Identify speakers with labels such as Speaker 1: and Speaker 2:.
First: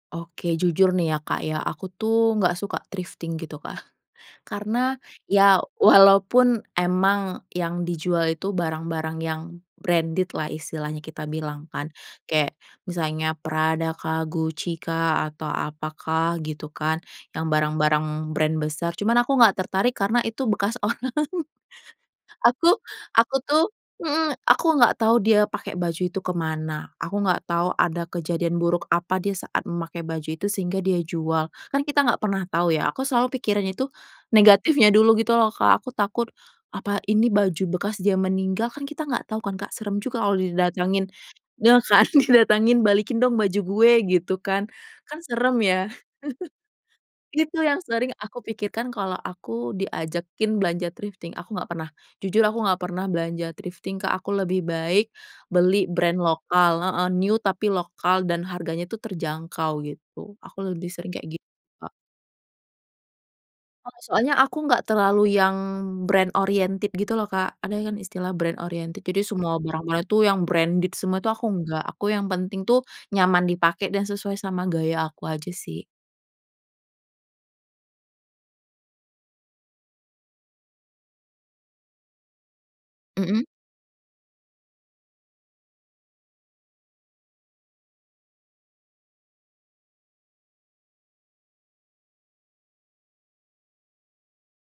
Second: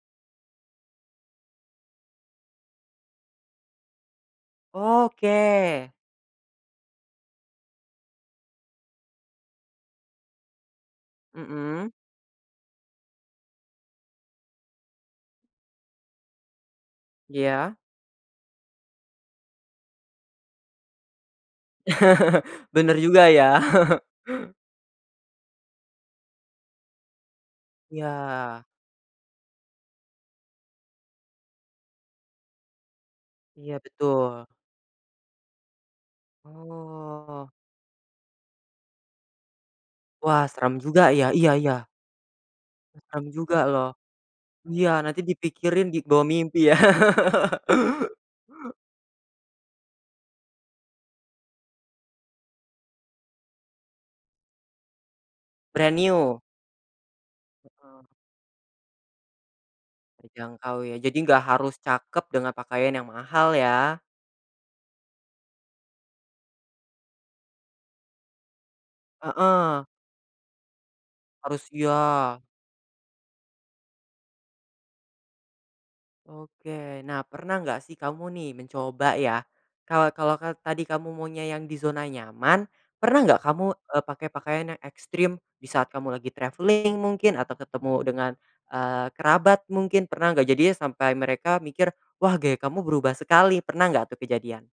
Speaker 1: Oke. Jujur nih ya, Kak, ya. Aku tuh, nggak suka thrifting gitu, Kak. Karena, ya
Speaker 2: Oke.
Speaker 1: walaupun emang yang dijual itu barang-barang yang branded-lah, istilahnya kita bilang kan.
Speaker 2: Mmm.
Speaker 1: Kayak, misalnya Prada kah, Gucci kah, atau apakah gitu kan. Yang
Speaker 2: Iya.
Speaker 1: barang-barang brand besar. Cuman aku nggak tertarik karena itu bekas orang. Aku
Speaker 2: Bener juga,
Speaker 1: aku
Speaker 2: ya.
Speaker 1: tuh mhm. Aku nggak tau dia pakai baju itu ke mana, aku nggak tau ada kejadian
Speaker 2: Iya.
Speaker 1: buruk apa dia saat memakai baju itu sehingga dia jual. Kan kita nggak pernah tau, ya. Aku selalu pikirin
Speaker 2: Iya,
Speaker 1: itu
Speaker 2: betul.
Speaker 1: negatifnya dulu gitu loh, Kak. Aku takut, apa ini
Speaker 2: Oh.
Speaker 1: baju bekas dia meninggal, kan kita nggak tau kan, Kak. Serem juga kalau
Speaker 2: Wah,
Speaker 1: di
Speaker 2: seram
Speaker 1: didatangin.
Speaker 2: juga, ya. Iya
Speaker 1: Ya
Speaker 2: iya.
Speaker 1: kan, didatangin, "Balikin
Speaker 2: Serem
Speaker 1: dong
Speaker 2: juga,
Speaker 1: baju
Speaker 2: loh.
Speaker 1: gue," gitu kan.
Speaker 2: Iya, nanti
Speaker 1: Kan serem,
Speaker 2: dipikirin
Speaker 1: ya.
Speaker 2: di kebawa mimpi, ya.
Speaker 1: Itu yang sering aku pikirkan kalau aku diajakin belanja thrifting. Aku nggak pernah jujur aku nggak pernah belanja thrifting, Kak. Aku lebih baik beli
Speaker 2: Brand
Speaker 1: brand
Speaker 2: new.
Speaker 1: lokal. Heeh. New, tapi
Speaker 2: Heeh.
Speaker 1: lokal. Dan harganya itu terjangkau, gitu. Aku
Speaker 2: Terjangkau,
Speaker 1: lebih
Speaker 2: ya.
Speaker 1: sering
Speaker 2: Jadi
Speaker 1: kayak gi
Speaker 2: nggak harus
Speaker 1: Kak.
Speaker 2: cakep dengan pakaian yang mahal,
Speaker 1: Heeh.
Speaker 2: ya.
Speaker 1: Soalnya aku nggak terlalu yang brand oriented gitu loh, Kak. Ada yang kan istilah brand oriented. Jadi semua
Speaker 2: Heeh.
Speaker 1: barang-barang itu, yang branded semua, itu aku
Speaker 2: Harus
Speaker 1: nggak.
Speaker 2: iya.
Speaker 1: Aku yang penting tuh nyaman dipakai, dan sesuai sama gaya aku aja, sih.
Speaker 2: Oke. Nah, pernah nggak sih kamu nih mencoba, ya. Kalau kalau ka tadi kamu maunya yang di zona nyaman, pernah nggak
Speaker 1: Mhm.
Speaker 2: kamu, eee, pakai pakaian yang ekstrim di saat kamu lagi travelling, mungkin atau ketemu dengan, eee, kerabat mungkin, pernah nggak? Jadinya sampai mereka mikir, "Wah, gaya kamu berubah sekali." Pernah nggak tuh kejadian?